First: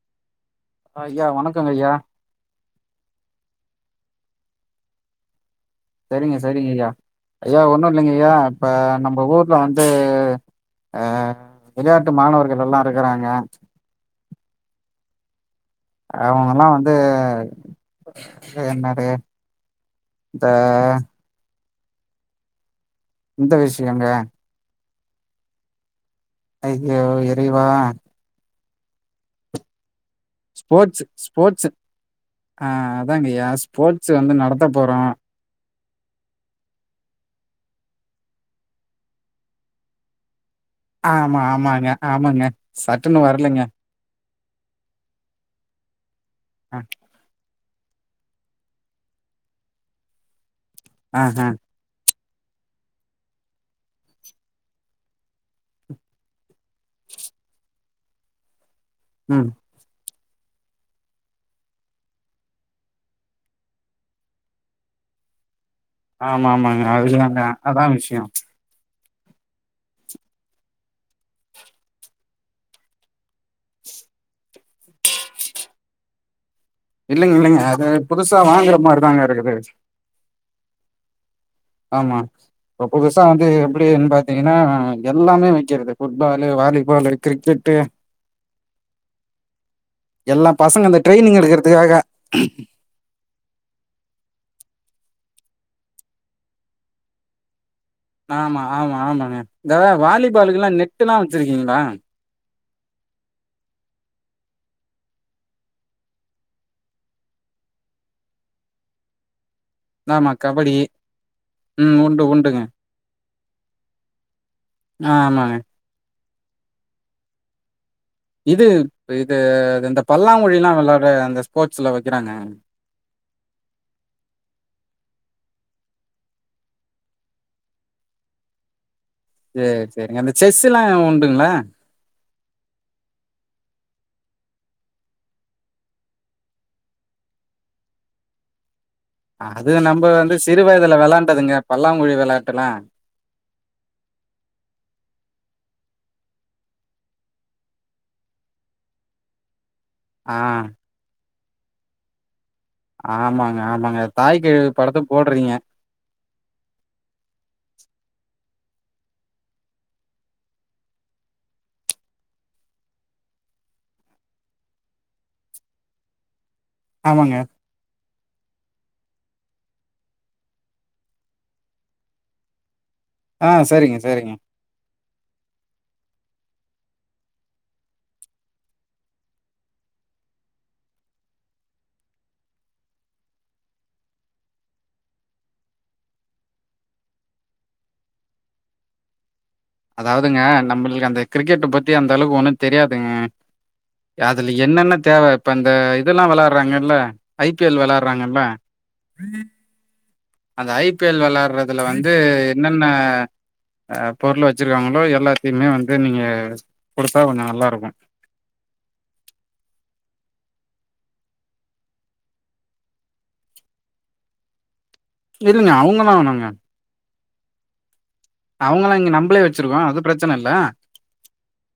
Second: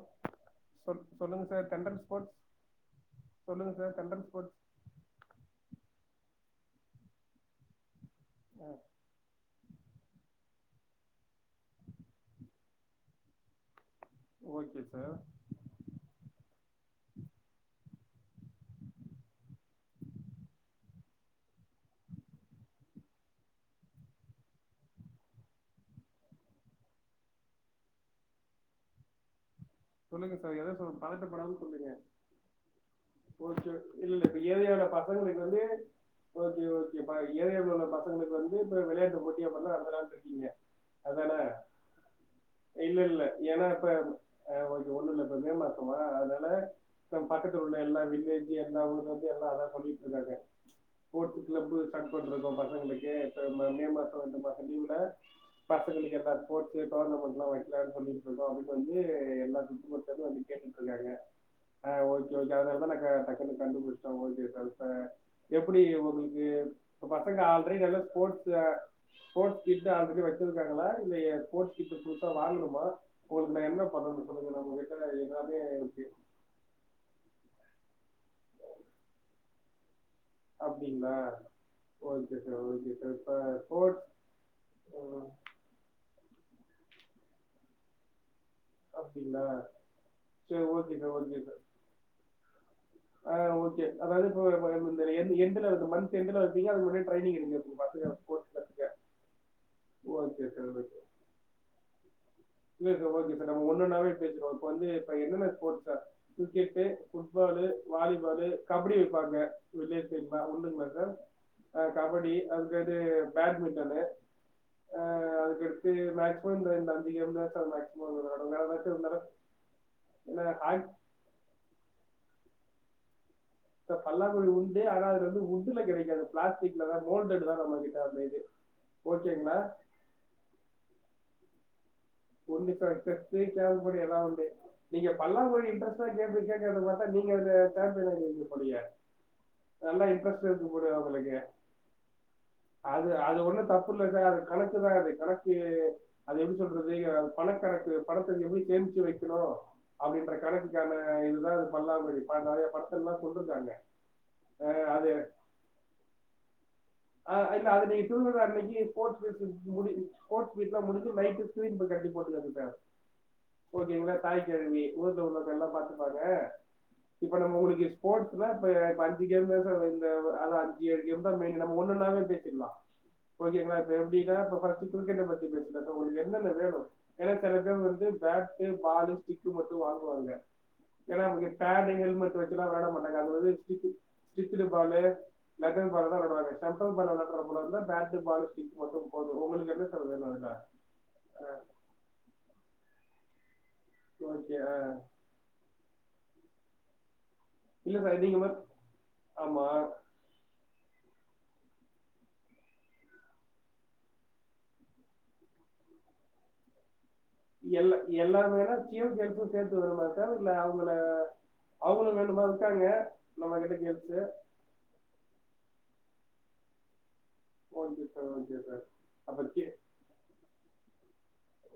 [inaudible] சொல் ஆ ஐயா சொல்லுங்க சார் வணக்கங்க ஐயா டெண்டர் ஸ்போர்ட்ஸ் சொல்லுங்க சார் [unintelligible] செரிங்க செரிங்க யா ஐயா ஒன்னும் இல்லங்கயா இப்ப ஆ நம்ப ஊர்ல வந்து அஹ் விளையாட்டு மாணவர்கள் எல்லாம் இருக்கறாங்க ஓகே சார் அவங்கல்லா வந்து என்னது இந்த இந்த விஷியோங்க ஐயோ இறைவா சொல்லுங்க சார் எத சொல் ஸ்போர்ட்ஸ் பதட்டப்படாம ஸ்போர்ட்ஸ் சொல்லுங்க ஆ அதாங்கய்யா ஓகே ஸ்போர்ட்ஸ் இல்ல இல்ல வந்து இப்ப நடத்த ஏரியால போறோ பசங்களுக்கு வந்து ஓகே ஓகேப்பா ஏரியாலுள்ள பசங்களுக்கு வந்து இப்ப விளையாட்டு போட்டிய [unintelligible] நடத்தாலுனுருக்கீங்க ஆமா ஆமாங்க ஆமாங்க சட்டுனு வரலைங்க ஓக்கே ஒண்ணுயில்ல இப்ப மேமாசமா அதா அ [unintelligible] உள்ள எல்லா வில்லேஜூ எல்லா ஊருலயிருந்து எல்லா அதா சொல்லிட்டுயிருக்காங்க ஆஹ ஸ்போர்ட்ஸ் கிளப்பு [unintelligible] [unintelligible] இருக்கோ பசங்களுக்கு இப்ப மே மே மாசோ வந்து பாத்த லீவுல பசங்களுக்கு ஏத்த ஸ்போர்ட்ஸு டோர்னமெண்ட்லா வக்கிலானு சொல்லிட்ருக்கோ அப்டினு வந்து [unintelligible] ம் கேட்டுட்டுயிருகாங்க ஆஹ் ஓகே ஓகே அதுனாலதா நாங்க டக்குன்னு கண்டுபிடிச்சுடோ [unintelligible] எப்டி உங்களுக்கு ஆமா ஆமாங்க அதுதாங்க பசங்க ஆல்ரெடி அதா நல்லா விஷயம் ஸ்போர்ட்ஸுல ஸ்போர்ட்ஸ் கிட் ஆல்ரெடி வெச்சிருக்காங்களா இல்ல ஸ்போர்ட்ஸ் கிட் புதுசா வாங்குமா உங்களுக்கு நா என்ன பண்ணனு சொல்லுங்க நம்மிட்ட எல்லாமே இருக்கு இல்லங்க இல்லங்க அது புதுசா வாங்குற மாரிதாங்க இருக்குது அப்படிங்களா ஆமா ஓகே சார் இப்ப ஓகே சார் புதுசா இப்போ வந்து ஸ்போர்ட்ஸ் எப்டினு பாத்தீங்கன்னா எல்லாமே விக்கிறது புட்பால் வாலிபால் கிரிக்கெட்டு அப்டிங்ளா எல்லா பசங்க அந்த ட்ரெயினிங் எடுக்குறதுக்காக அப்போ [unintelligible] இந்த எண்டுல இந்த மந்த் எண்டுல [unintelligible] ட்ரைனிங் [unintelligible] ஆமா கத்துக்க ஆமா ஆமாங்க இந்த ஓகே வாலிபாலுக்குல்லா நெட்டுலா வெச்சிருக்கீங்களா இல்ல சார் ஓகே சார் நம்ம ஒன்னொன்னாவே பேசிருவோ இப்ப வந்து இப்ப என்னென்ன sport sir cricket football volleyball kabaddi வெப்பாங்க ஆமா [unintelligible] கபடி உண்டுங்களா சார் ம் உண்டு கபடி உண்டுங்க அதுக்கடுத்தது பேட்மின்டனு ஆ ஆமாங்க அதுக்கடுத்து அப்போ இந்த இந்த [unintelligible] இருந்தா சார் [unintelligible] வேற இது ஏதாச்சும் இருந்தாலும் இது இந்த ஏன்னா பல்லாங்குழிலா ஹாக் விளாடுற அந்த ஸ்போர்ட்ஸ்ல வெக்கிறாங்க [inaudible] சார் பல்லாங்குழி உண்டு ஆனா அது வந்து வுட்டு்ல கெடைக்காது பிளாஸ்டிக்ல தா மோல்டட்தா நம்ம கிட்ட அந்த இது ஓகேங்களா சேரி செரிங்க அந்த செஸ்ஸுலா உண்டு ங்களா உண்டு சார் செஸ் கேரம்போர்டு எல்லா உண்டு நீங்க பல்லாங்குழி இன்ட்ரெஸ்ட்டா கேக்கு கேட்குறத பாத்தா நீங்க சாம்பியனா இருப்பீங்க போலயே அது நல்ல நம்ம வந்து இன்ட்ரெஸ்ட் சிறு இருக்கு போலயே வயதுல உங்களுக்கு வெளாண்டதுங்க பல்லாங்குழி வெளாட்டுல்லா அது அது ஒண்ணு தப்பில்ல சார் அது கணக்குதா அது கணக் அது அது எப்டி சொல்றது ங்க பணக்கணக்கு பணத்தை எப்படி சேமிச்சு வைக்கணும் அப்டின்ற ஆ கணக்குக்கான இது ஆ பண்லா அது மாரி [unintelligible] நெறையா ஆமாங்க ஆமாங்க தாய் கெழவி அஹ் படத்த போட்றீங்க ஆ இல்ல அது நீங்க [unintelligible] அன்னக்கி இது ஸ்போர்ட்ஸ் [unintelligible] முடி ஸ்போர்ட்ஸ் மீட் எல்லா முடிஞ்சு நைட்டு தூக்கினு போய் கட்டி போட்டுட்டு வந்துட்டாங்க ஓகேங்களா தாய்க்கெழவி உயர்ந்த உள்ளத்த எல்லா பாத்துப்பாங்க ஆமாங்க இப்ப நம்ம [unintelligible] ஸ்போர்ட்ஸ்ல இப்ப இப்ப அஞ்சு கேம்தா சார் இந்த ஆனா அஞ்சு ஆறு கேம்தா மெய்ன் நம்ம ஒண்ணு ஒண்ணாவே பேசிடலா. ஆ ஓக்கேங்லா இப்ப சரிங்க சரிங்க எப்டினா [unintelligible] கிரிக்கெட்ட பத்தி பேசு [unintelligible] என்னென்ன வேணு ஏன்னா சில பேர் வந்து பேட்டு பாலு ஸ்டிக்கு மட்டு வாங்குவாங்க ஏன்னா அவங்க பேடு ஹெல்மெட் வச்சல்லா வெளையாட மாட்டாங்க அது வந்து ஸ்டிச்சு ஸ்டிச்சிடு பாலு லெதர் பால்தா வெளையாடுவாங்க சென்ட்ரல் [unintelligible] வெளையாடற போல இருந்தா பேட்டு பாலு சீட் மட்டு போது அதாவதுங்க நம்மளுக்கு அந்த கிரிக்கெட பத்தி அந்த அளவுக்கு ஒண்ணும் தெரியாதுங்க ய அதுல ஓகே என்னென்ன தேவ இப்ப அந்த இதெல்லாம் வெலா [unintelligible] ஐ பி எல் இல்ல சார் நீங்க வெளையாட்றாங்கல்ல மட்- ஆமா அந்த ஐ பி எல் வெளையாடுறதுல வந்து என்னென்ன ஆ பொருள் வச்சிருக்காங்களோ எல்லாத்தையுமே வந்து நீங்க குடுத்தா கொஞ்சம் நல்லாருக்கும். எல்லா எல்லாமே [unintelligible] சேர்த்து வர மாரி சார் இல்ல அவங்கள அவங்களும் வேண்டுமா இருக்காங்க நம்ம கிட்ட [unintelligible] இல்லங்க அவங்கலாம் வேனாங்க [unintelligible] சார் அவங்களாம் இங்க அப்ப நம்பமளே கி வச்சிருக்கோம் அதுவும் பிரச்சனை இல்ல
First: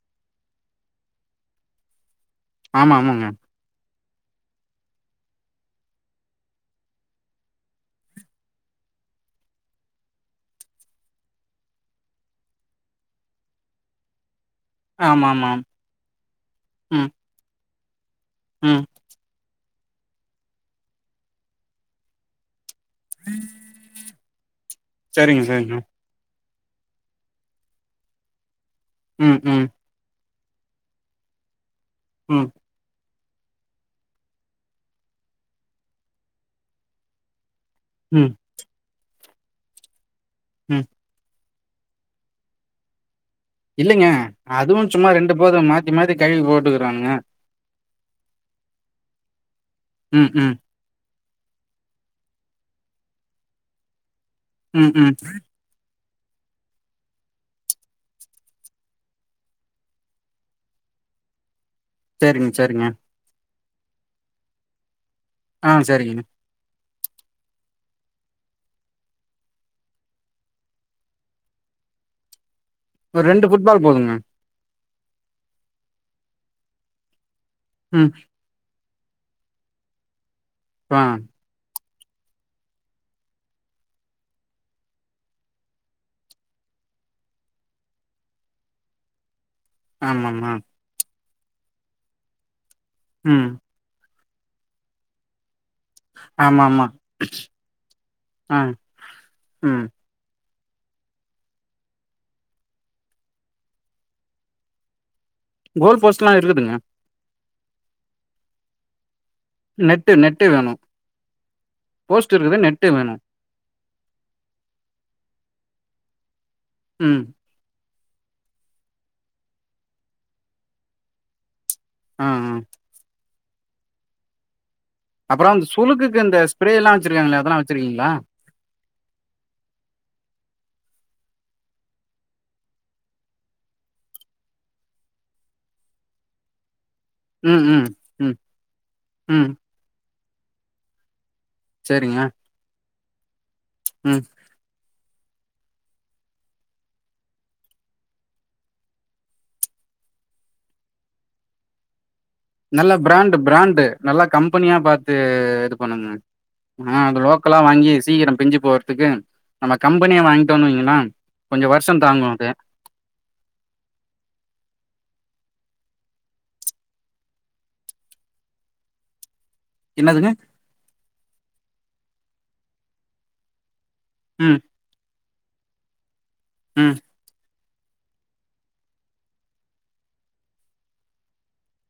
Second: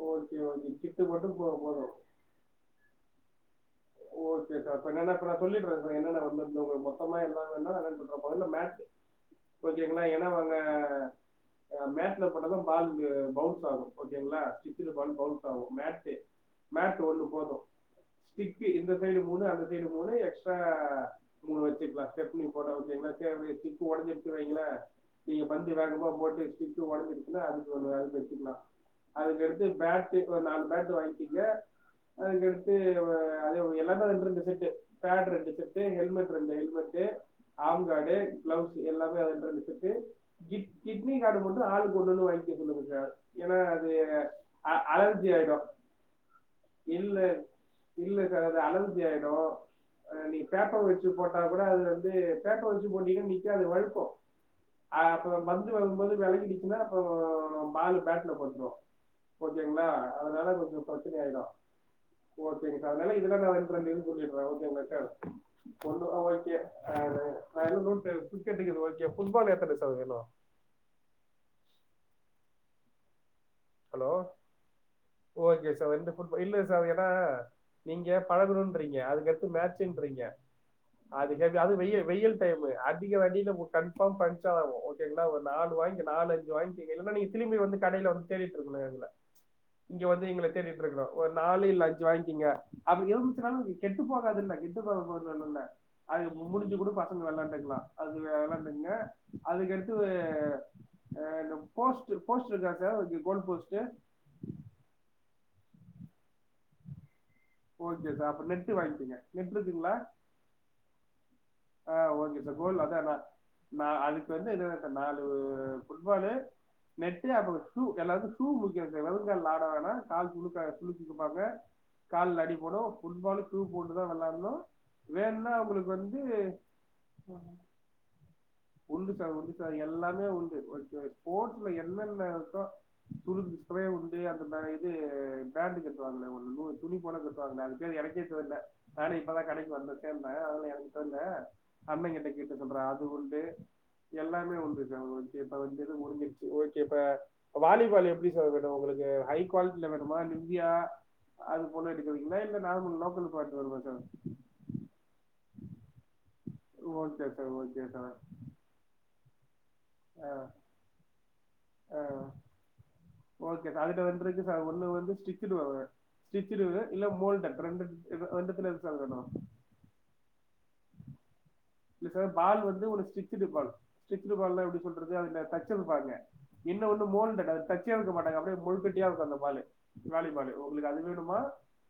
ஓகே ஓகே கிட்டு மட்டும் போ போதும் ஆமா, ஆமாங்க. ஓகே சார் இப்ப என்னனா இப்ப நான் சொல்லிடுறேன் சார் என்னென்ன வந்த உங்க மொத்தமா என்ன வேணுனா [unintelligible] இந்த மேட் ஓகேங்களா ஏன்னா அங்க மேட்ல பட்டா தா பாலு பவுன்ஸ் ஆகும் ஓகேங்களா [unintelligible] பாலு ஆமாமா. பவுன்ஸ் மேட்டு மேட்டு ம், ஒண்ணு போதும் [unintelligible] ம். இந்த சைடு மூணு அந்த மெய்ன் மூணு எக்ஸ்ட்ரா மூணு வச்சுக்கலா ஸ்டெப்னி போட உட்டீங்களா [unintelligible] ஸ்டிக்கு ஒடைஞ்சிட் [unintelligible] சரிங்க, நீங்க பந்து சரிங்க. வேகமா போட்டு ஸ்டிக்கு ஒடஞ்சிருக்கல்ல அதுக்கு ஒண்ணு வாங்கி வெச்சுக்கலா ம், ம், அதுக்கடுத்து பேட்டு ஒரு நாலு பேட்டு வாங்க்கிங்க ம், அதுக்கடுத்து ஆ அதே மாரி எல்லாமே ரெண்டு ரெண்டு செட்டு பேடு ரெண்டு செட்டு ஹெல்மெட் ரெண்டு ஹெல்மெட்டு ஆந்தடே ம், கிளவ்ஸ் எல்லாமே வந் ம். கிட்-கிட்னி கார்டு [unintelligible] ஆள்ளுக்கு ஒன்னு ஒன்னு வாங்கி [unintelligible] இல்லைங்க அதுவு சும்மா ரெண்டு ஆயிடும் பேரும் மாத்தி மாத்தி கை போட்டுக்கறானங்க இல்ல இல்ல சார் அது அலர்ஜி ஆயிடு ம் ம் ச்சு போட்டா கூட அது வந்து பேட்ட வச்சு போட்டீங்கன்னா நிக்காது வழுக்கு ம், ம். அப்றோ பந்து வரும்போது வெலகிடுச்சுனா அப்போ பால் பேட்ல பட்ரு ஓகேங்களா அதனால கொஞ்சோ பிரச்சன ஆயிடு சேரிங்க சா சரி அதுனால [unintelligible] [unintelligible] ஓகேங்களா சார் ஆ, சரிங்க. பொண்ணெல்லா ஓகே ஆ [unintelligible] கிரிக்கெட்டுக்கு இது ஓகே ஃபுட்பால் எத்தன சார் வேணு ஒரு ரெண்டு ஃபுட் ஃபுட்பால் ஹலோ போதுங்க ஓகே சார் வந்து ஃபுட் இல்ல சார் ஏன்னா ம் நீங்க பலகனுன் ன்றீங்க அதுக்கடுத்து மேச்சுன்றீங்க ஆ அது கேக்க அது வெய வெயில் டைமு அதிக அடில உங்களுக்கு கான்ஃபார்ம் பஞ்சர் ஆகு ஓகேங்களா ஒரு நாலு வாங்கி நாலு அஞ்சி வாங்கிக்கங்க இல்லனா திலும்பி வந்து கடைல வந்து தேடிட்டு இருக்கோ இன்னு இல்ல இங்க வந்து ஆமாம்மா எங்களுக்கு [unintelligible] ஒரு நாலு இல்ல அஞ்சு வாங்கிக்கிங்க ம் [unintelligible] கெட்டு போக [unintelligible] அது முடிஞ்சு ஆமாம்மா கூட பசங்க விளாண்டுக்கலா அது ஆ விளையாண்டுங்க ம் அதுக்கடுத்து ஹ இந்த போஸ்ட் போஸ்ட் இருக்கா sir goal post goal post எல்லா இருக்குதுங்க ஓகே சார் அப்ப நெட்டு வாங்கிக்கோங்க நெட் இருக்குங்களா நெட்டு நெட்டு வேணு போஸ்ட் இருக்குது நெட்டு வேணும் ந அதுக்கு வந்து [unintelligible] இது நாலு ஃபுட்பால்லு ம் மெட்டு [unintelligible] ஷூ எல்லாத்துக்கு ஷூ முக்கியோ சார் வெறுங்கால்ல ஆட வேணா கால் சுழுக்காயிரு சுழுக்கிக்குவாங்க ஆ கால்ல ஆ அடி படு ஃபுட்பாலுக் சூ போட்டுதான் வெள்ளானும் அப்றோ அந்த சுளுக்குக்கு இந்த ஸ் உண்டு சார் உண்டு சார் எல்லாமே உண்டு உங்களுக்கு ஸ்போர்ட்ஸ்ல என்னென்ன இருக்கோ சுளுக்கு ஸ்பரே உண்டு அது மா இது பேட்டு [unintelligible] துணி போல கட்டுவாங்க ம் மேல அது ம் பேரு எனக்கே ம் தெரியல நானே இப்பதா ம் கடைக்கி வந்தது ஏன்னா [unintelligible] எடுத்துட்டு வந்தே அண்ணன் சரிங்க கிட்ட கேட்டு சொல்றா அது [unintelligible] ம் எல்லாமே உண்டு சார் [unintelligible] சேரி இப்ப வந்து இது முடிஞ்சிருச்சு ஓகே இப்ப வாலிபால் எப்டி சார் வேணு உங்களுக்கு ஹை குவாலிட்டில வேணுமா இல்ல [unintelligible] அது போல எடுக்கிறீங்களா இல்ல நல்ல நார்மல் லோக்கல் பிராண்டு பாட்டு வருமா பிராண்டு சார் நல்லா கம்பெனியா பாத்து இது பண்ணுங்க ஆ அது ஓகே சார் லோக்கலா ஓகே வாங்கி சார் சீக்கிரம் பிஞ்சு போறதுக்கு நம்ம கம்பெனியா ஆ வாங்கிட்டோன்னு வைங்களே கொஞ்சம் ஆ வருஷம் தாங்கும்து ஓகே சார் அதுல ரெண்டு இருக்கு சார் ஒண்ணு வந்து ஸ்டிச்சிடு வரு ஸ்டிச்சிடு வரு இல்ல மோல்டட் ரெண்டட் ரெண்டுத்துல எது சார் வேணு என்னதுங்க இல்ல சார் பால் வந்து ஒண்ணு ஸ்டிச்சிடு பால் ஸ்டிச்டு ம் பாலுனா எப்டி சொல்றது [unintelligible] தைச்சது பாருங்க ம் இன்னொன்னு [unintelligible] ச்சே இருக்க மாட்டாங்க அப்டியே மொழுக்கட்டியா இருக்கும் அந்த பாலு. வாலி பாலு உங்களுக்கு அது வேணுமா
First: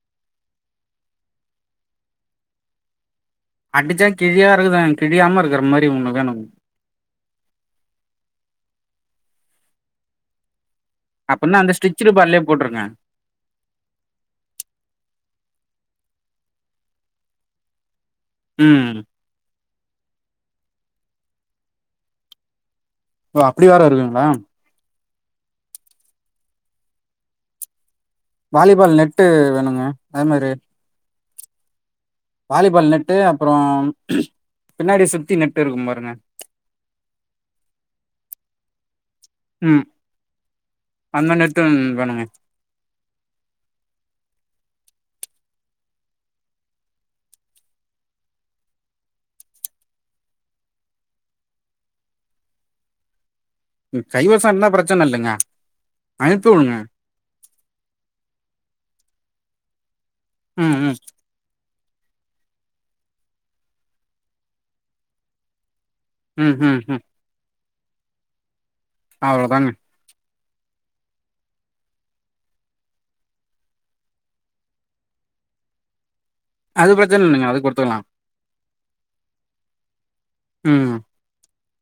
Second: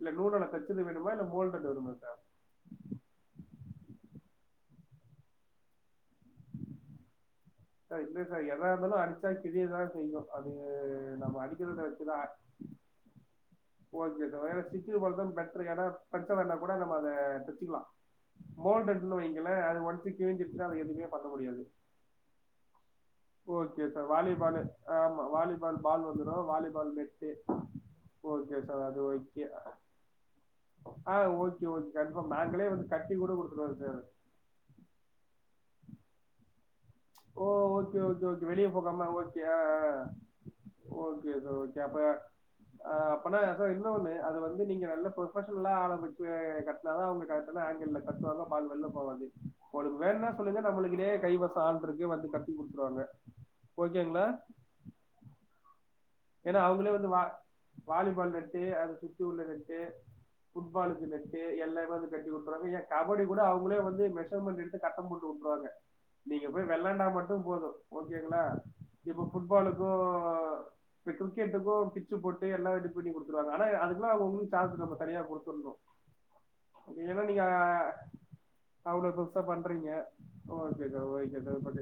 இல்ல நூலால தச்சது வேணுமா இல்ல மோல்டடு வேணுமா சார் அடிச்சான் கிழியா இருக்குத கிழியாம இருக்கிற மாதிரி ஒண்ணு வேணும் ச இல்ல சார் எதா இருந்தாலும் அடிச்சா கிழயதான் செய்யும் அது அது நம்ம அப்பன்னா அந்த அடிக்கிறத ஸ்டிச்சடு வச்சுதா பால்லே போட்ருங்க ஓகே சார் ஏன்னா ஸ்டிச்சிடு பால்தா பெட் [unintelligible] வேனா கூட நம்ம அத தச்சிக்கலாம் ம் போல்டன்ன்ல வைங்களேன் அது அடிச்சி கிளிஞ்சிருச்சினா அது எதுமே பண்ண முடியாது ஓ அப்டி வேற இருக்குங்களா ஆமா வாலிபால் பால் வந்துரு volleyball net okay sir volleyball அது நெட்டு வேணுங்க அதே மாரி ஆஹ் ஓகே ஓகே கன்ஃபார்ம் நாங்களே வந்து வாலிபால் கட்டி நட்டு கூட அப்புறோ கொடுத்துருவோம் சார் பின்னாடி சுத்தி நட் ட்டு இருக்கும் பாருங்க ஓ ஓகே ஓகே ஓகே வெளிய போகாம ஓக் உம் அந்த நட்டு [unintelligible] ஆஹ் அப்பனா சார் இன்னொண்ணு அது வந்து நீங்க நல்ல ப்ரொபஷனலா ஆரம்பிச்சி கட்னாதான் அவங்க கரெக்ட்டான ஆங்கிள்ல கட்டுவாங்க பால் வெள்ள போவாது உங்களுக்கு வேன்னா சொல்லுங்க நம்மகிட்டயே கைவசம் ஆள் [unintelligible] வந்து கட்டி குடுத்துருவாங்க ம் ஓகேங்களா? கைவசோ இருந்தா பிரச்சன இல்லங்க ஏன்னா அவங்களே வந்து வா வாலிபால் நட்டு அத சு [unintelligible] ம் ம் ஃபுட்பால்க்கு நெட்டு எல்லா வந்து கட்டி உட்ருவாங்க ஏன் கபடி கூட அவங்களே வந்து மெஷர்மெண்ட் எடுத்து கட்டம் போட்டு விட்ருவாங்க நீங்க ம் போய் ம் ம் வெள்ளாண்டா மட்டும் போதும் ஓகேங்களா இப்போ அவ்ளோதாங்க ஃபுட்பால்லுக்கும் இப்ப கிரிக்கெட்டுக்கும் பிட்சு போட்டு எல்லா ரெடி பண்ணி குடுத்துருவாங்க ஆனா அதுக்கெல்லா அவவுங்களுக்கு சார்ஜ் நம்ம தனியா குடுத்தரனு அது ஏன்னா பிரச்சன நீங்க இல்லைங்க அது குடுத்துக்கலா அவ்ளவு புதுசா பண்றீங்க ஓகே ம் sir okay sir but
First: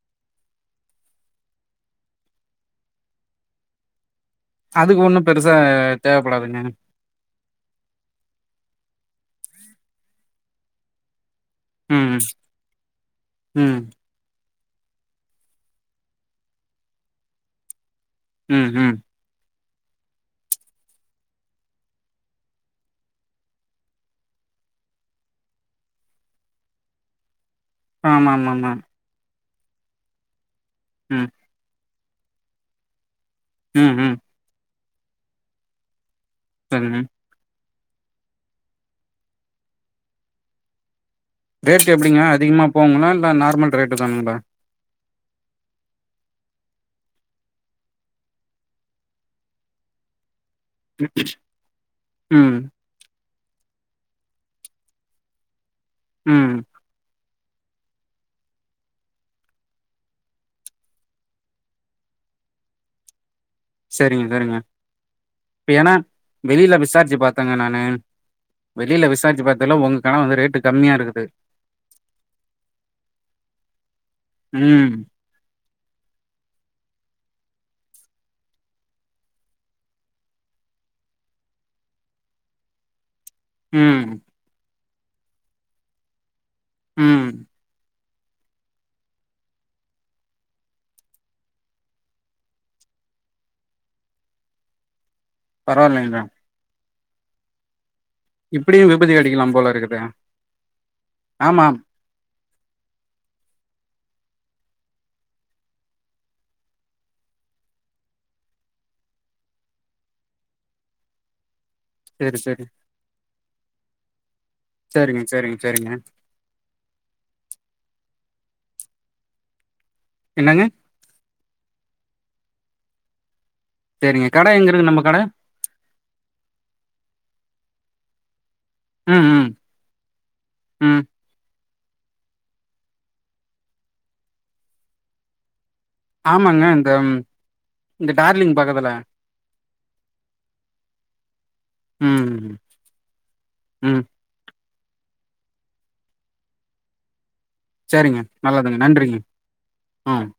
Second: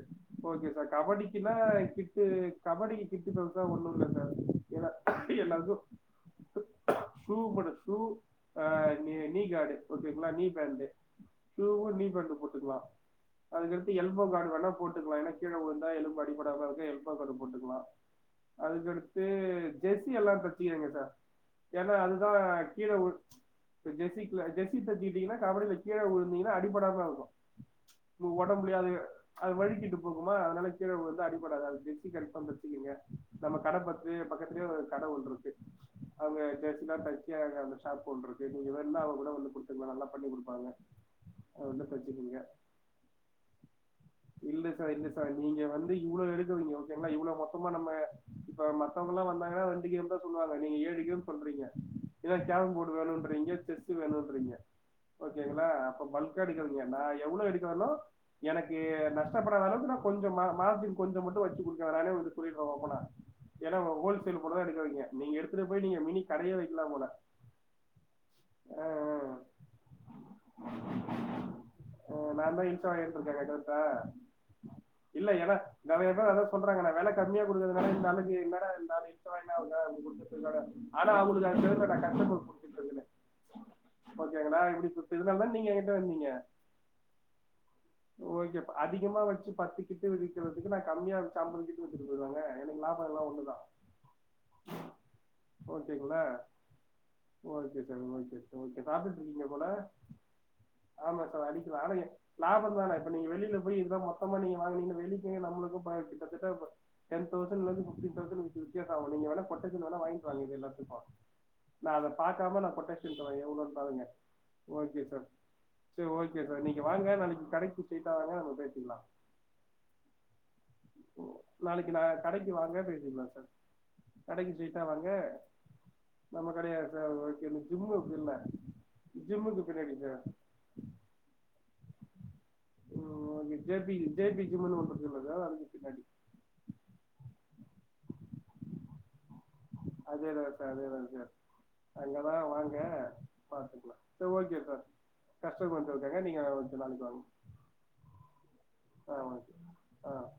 okay sir கபடிக்கின்னா கிட்டு கபடிக்கு கிட்டு சொல் ஹ ஒண்ணும் இல்ல சார் அதுக்கு ஒண்ணும் பெருசா எல்லாருக்கு தேவைப்படாதுங்க ஷூ போடு ஷூ ஆ நீ நீ காடு ஓக்கெங்களா நீ பேண்டு ஷூவும் நீ ம் பேண்டு போட்டுக்கலாம் ம் அதுகடுத்து எல்போ கார்ட் வேணா போட்டுக்கலா ஏன்னா கீழ விழுந்தா எலும்பு அடிபடாம இருக்க எல்போ கார்டு போட்டுக்கலா ம் ம் அதுக்கடுத்து ஜெர்ஸி எல்லாம் தச்சிடுங்க சார் ஏன்னா அதுதான் கீழ உள் ஜெர்சி ஜெர்ஸி தச்சிட்டீங்கன்னா கபடில கீழ உழுந்தீங்கன்னா அடிப்படாம இருக்கும் ஆமா [unintelligible] ஆமா ஆமா ஒடம்புலயாது அது வழுக்கிட்டு போகுமா அதனால கீழ விழுந்தா ம் அடிபடாது அது [unintelligible] [unintelligible] வச்சுக்கங்க நம்ம கட ம் பத்தி ம் பக்கத்துலயே [unintelligible] கட ஒண்ணு இருக்கு அவங்க சரிங்க ட்ரெஸ்லாம் தச்சி [unintelligible] [unintelligible] இருக்கு நீங்க வேண்ணா அது கூட வந்து குடுத்துக்கலா நல்லா பண்ணி குடுப்பாங்க அத வந்து ரேட் எப்டிங்க பச்சுக்கீங்க அதிகமா போகுங்களா இல்ல நார்மல் ரேட்டு தானுங்களா இல்ல சார் இல்ல சார் நீங்க வந்து இவ்வளவு எழுக்கவீங்க இல்லன்னா இவ்ளவு மொத்தமா நம்ம இப்ப மத்தவங்க எல்லா வந்தாங்கன்னா வண்டிக்கு வந்து [unintelligible] சொல்றீங்க இல்ல ம் கேரம் போர்ட வேணும்ன்றீங்க [unintelligible] வேணும்றீங்க ஓகேங்களா பல்க ம் அடிக்கது [unintelligible] எவ்வளவு அடிக்கு [unintelligible] எனக்கு நஷ்டப்படாத அளவுக்கு நா கொஞ்சம் மா மார்ஜின் கொஞ்சம் மட்டும் வச்சு குடுக்க வேணானே உங்க கிட்ட சொல்லிருவேன் ஒப்பனா ஏன்னா சரிங்க ஹோல்சேல் சரிங்க. கூடதா எடுக்கறீங்க நீங்க எடுத்துட்டு இப்ப போய் ஏன்னா நீங்க மினி கடையே வெளியில வைக்கலாம் போல விசாரிச்சு பாத்தேங்க நானு. ஆ வெளியில விசாரிச்சு பாத்ததுல உங்க கனவு வந்து ரேட்டு ஆ கம்மியா இருக்குது. ஆ நாந்தா இளிச்சவாயன்ருக்கேன் [unintelligible] ஆ ம் நெறயா பேர் அதா சொல்றாங்க நா வெல கம்மியா குடுக்கறது [unintelligible] ம், ஓகேங்லா இப்டி சு இதுனால தான நீங்க என் கிட்ட வந்தீங்க உம் ஓகேப்பா அதிகமா வச்சு பத்துக்கிட்டு விக்கறதுக்கு நான் கம்மியா வச்சி அம்பது கிட்டு வித்துட்டு போயிருவேனே எனக்குலாபம்ல்லாம் ஒண்ணுதான் பரவாயில்லைங்க. ஓகேங்களா okay [unintelligible] okay sir okay sir இப்படியும் விபதி சாப்ட்டுட்டு இருக்கீங்க அடிக்கலாம் போல இருக்குதே. ஆமா சார் அடிக்கல ஆமாம். ஆனா லாபந்தானே இப்ப நீங்க வெளில போய் இந்த [unintelligible] ஆமா நீங்க வாங்குனீங்கன்னா வெளிக்கு நமக்கு கிட்டத்தட்ட டென் தௌசண்ட்லந்து ஃபிஃப்டீன் தௌசண்ட் வரக்கி வித்தியாசோ ஆவு நீங்க வேண்ணா கொட்டேஷன் வேணா வாங்கிட்டு வாங்க இது எல்லாத்துக்கு நா அத சரி, பாக்காம சரி. நா கொட்டேஷன் தர எவ்ளோன்னு பாருங்க ஓகே சரிங்க, சார் சரிங்க, சரிங்க. சேரி ஓகே சார் நீங்க வாங்க நாளைக்கி கடைக்கி ஸ்ட்ரெய்ட்டா வாங்க நம்ம பேசிக்கலா என்னங்க ம் நாளைக்கு நா கடைக்கு வாங்க பேசிக்கலா சார் சரிங்க. கடை கடைக்கு எங்க ஸ்ட்ரைட் டா இருக்கு நம்ம வாங்க கடை? நம்ம கடைய [unintelligible] ஜிம்மு இருக்கல்ல ம், ம், ஜிம்முக்கு பின்னாடி சார் ம். ம் இங்ல ஜே பி ஜே பி ஜிம்முன்னு ஒண்ணு இருக்கல்ல சார் அதுக்கு பின்னாடி ஆமாங்க இந்த இந்த டார்லிங் பக்கத்துல அதேதான் சார் அதேதான் சார் ம், அங்கதான் வாங்க பாத்துக்கலாம் ம். சார் ஓகே சார் கஸ்டமர் வந்துருக்காங்க நீங்க கொஞ்ச நாளைக்கு வாங்க சரிங்க நல்லதுங்க நன்றிங்க ஆ ஓகே ஆ உம்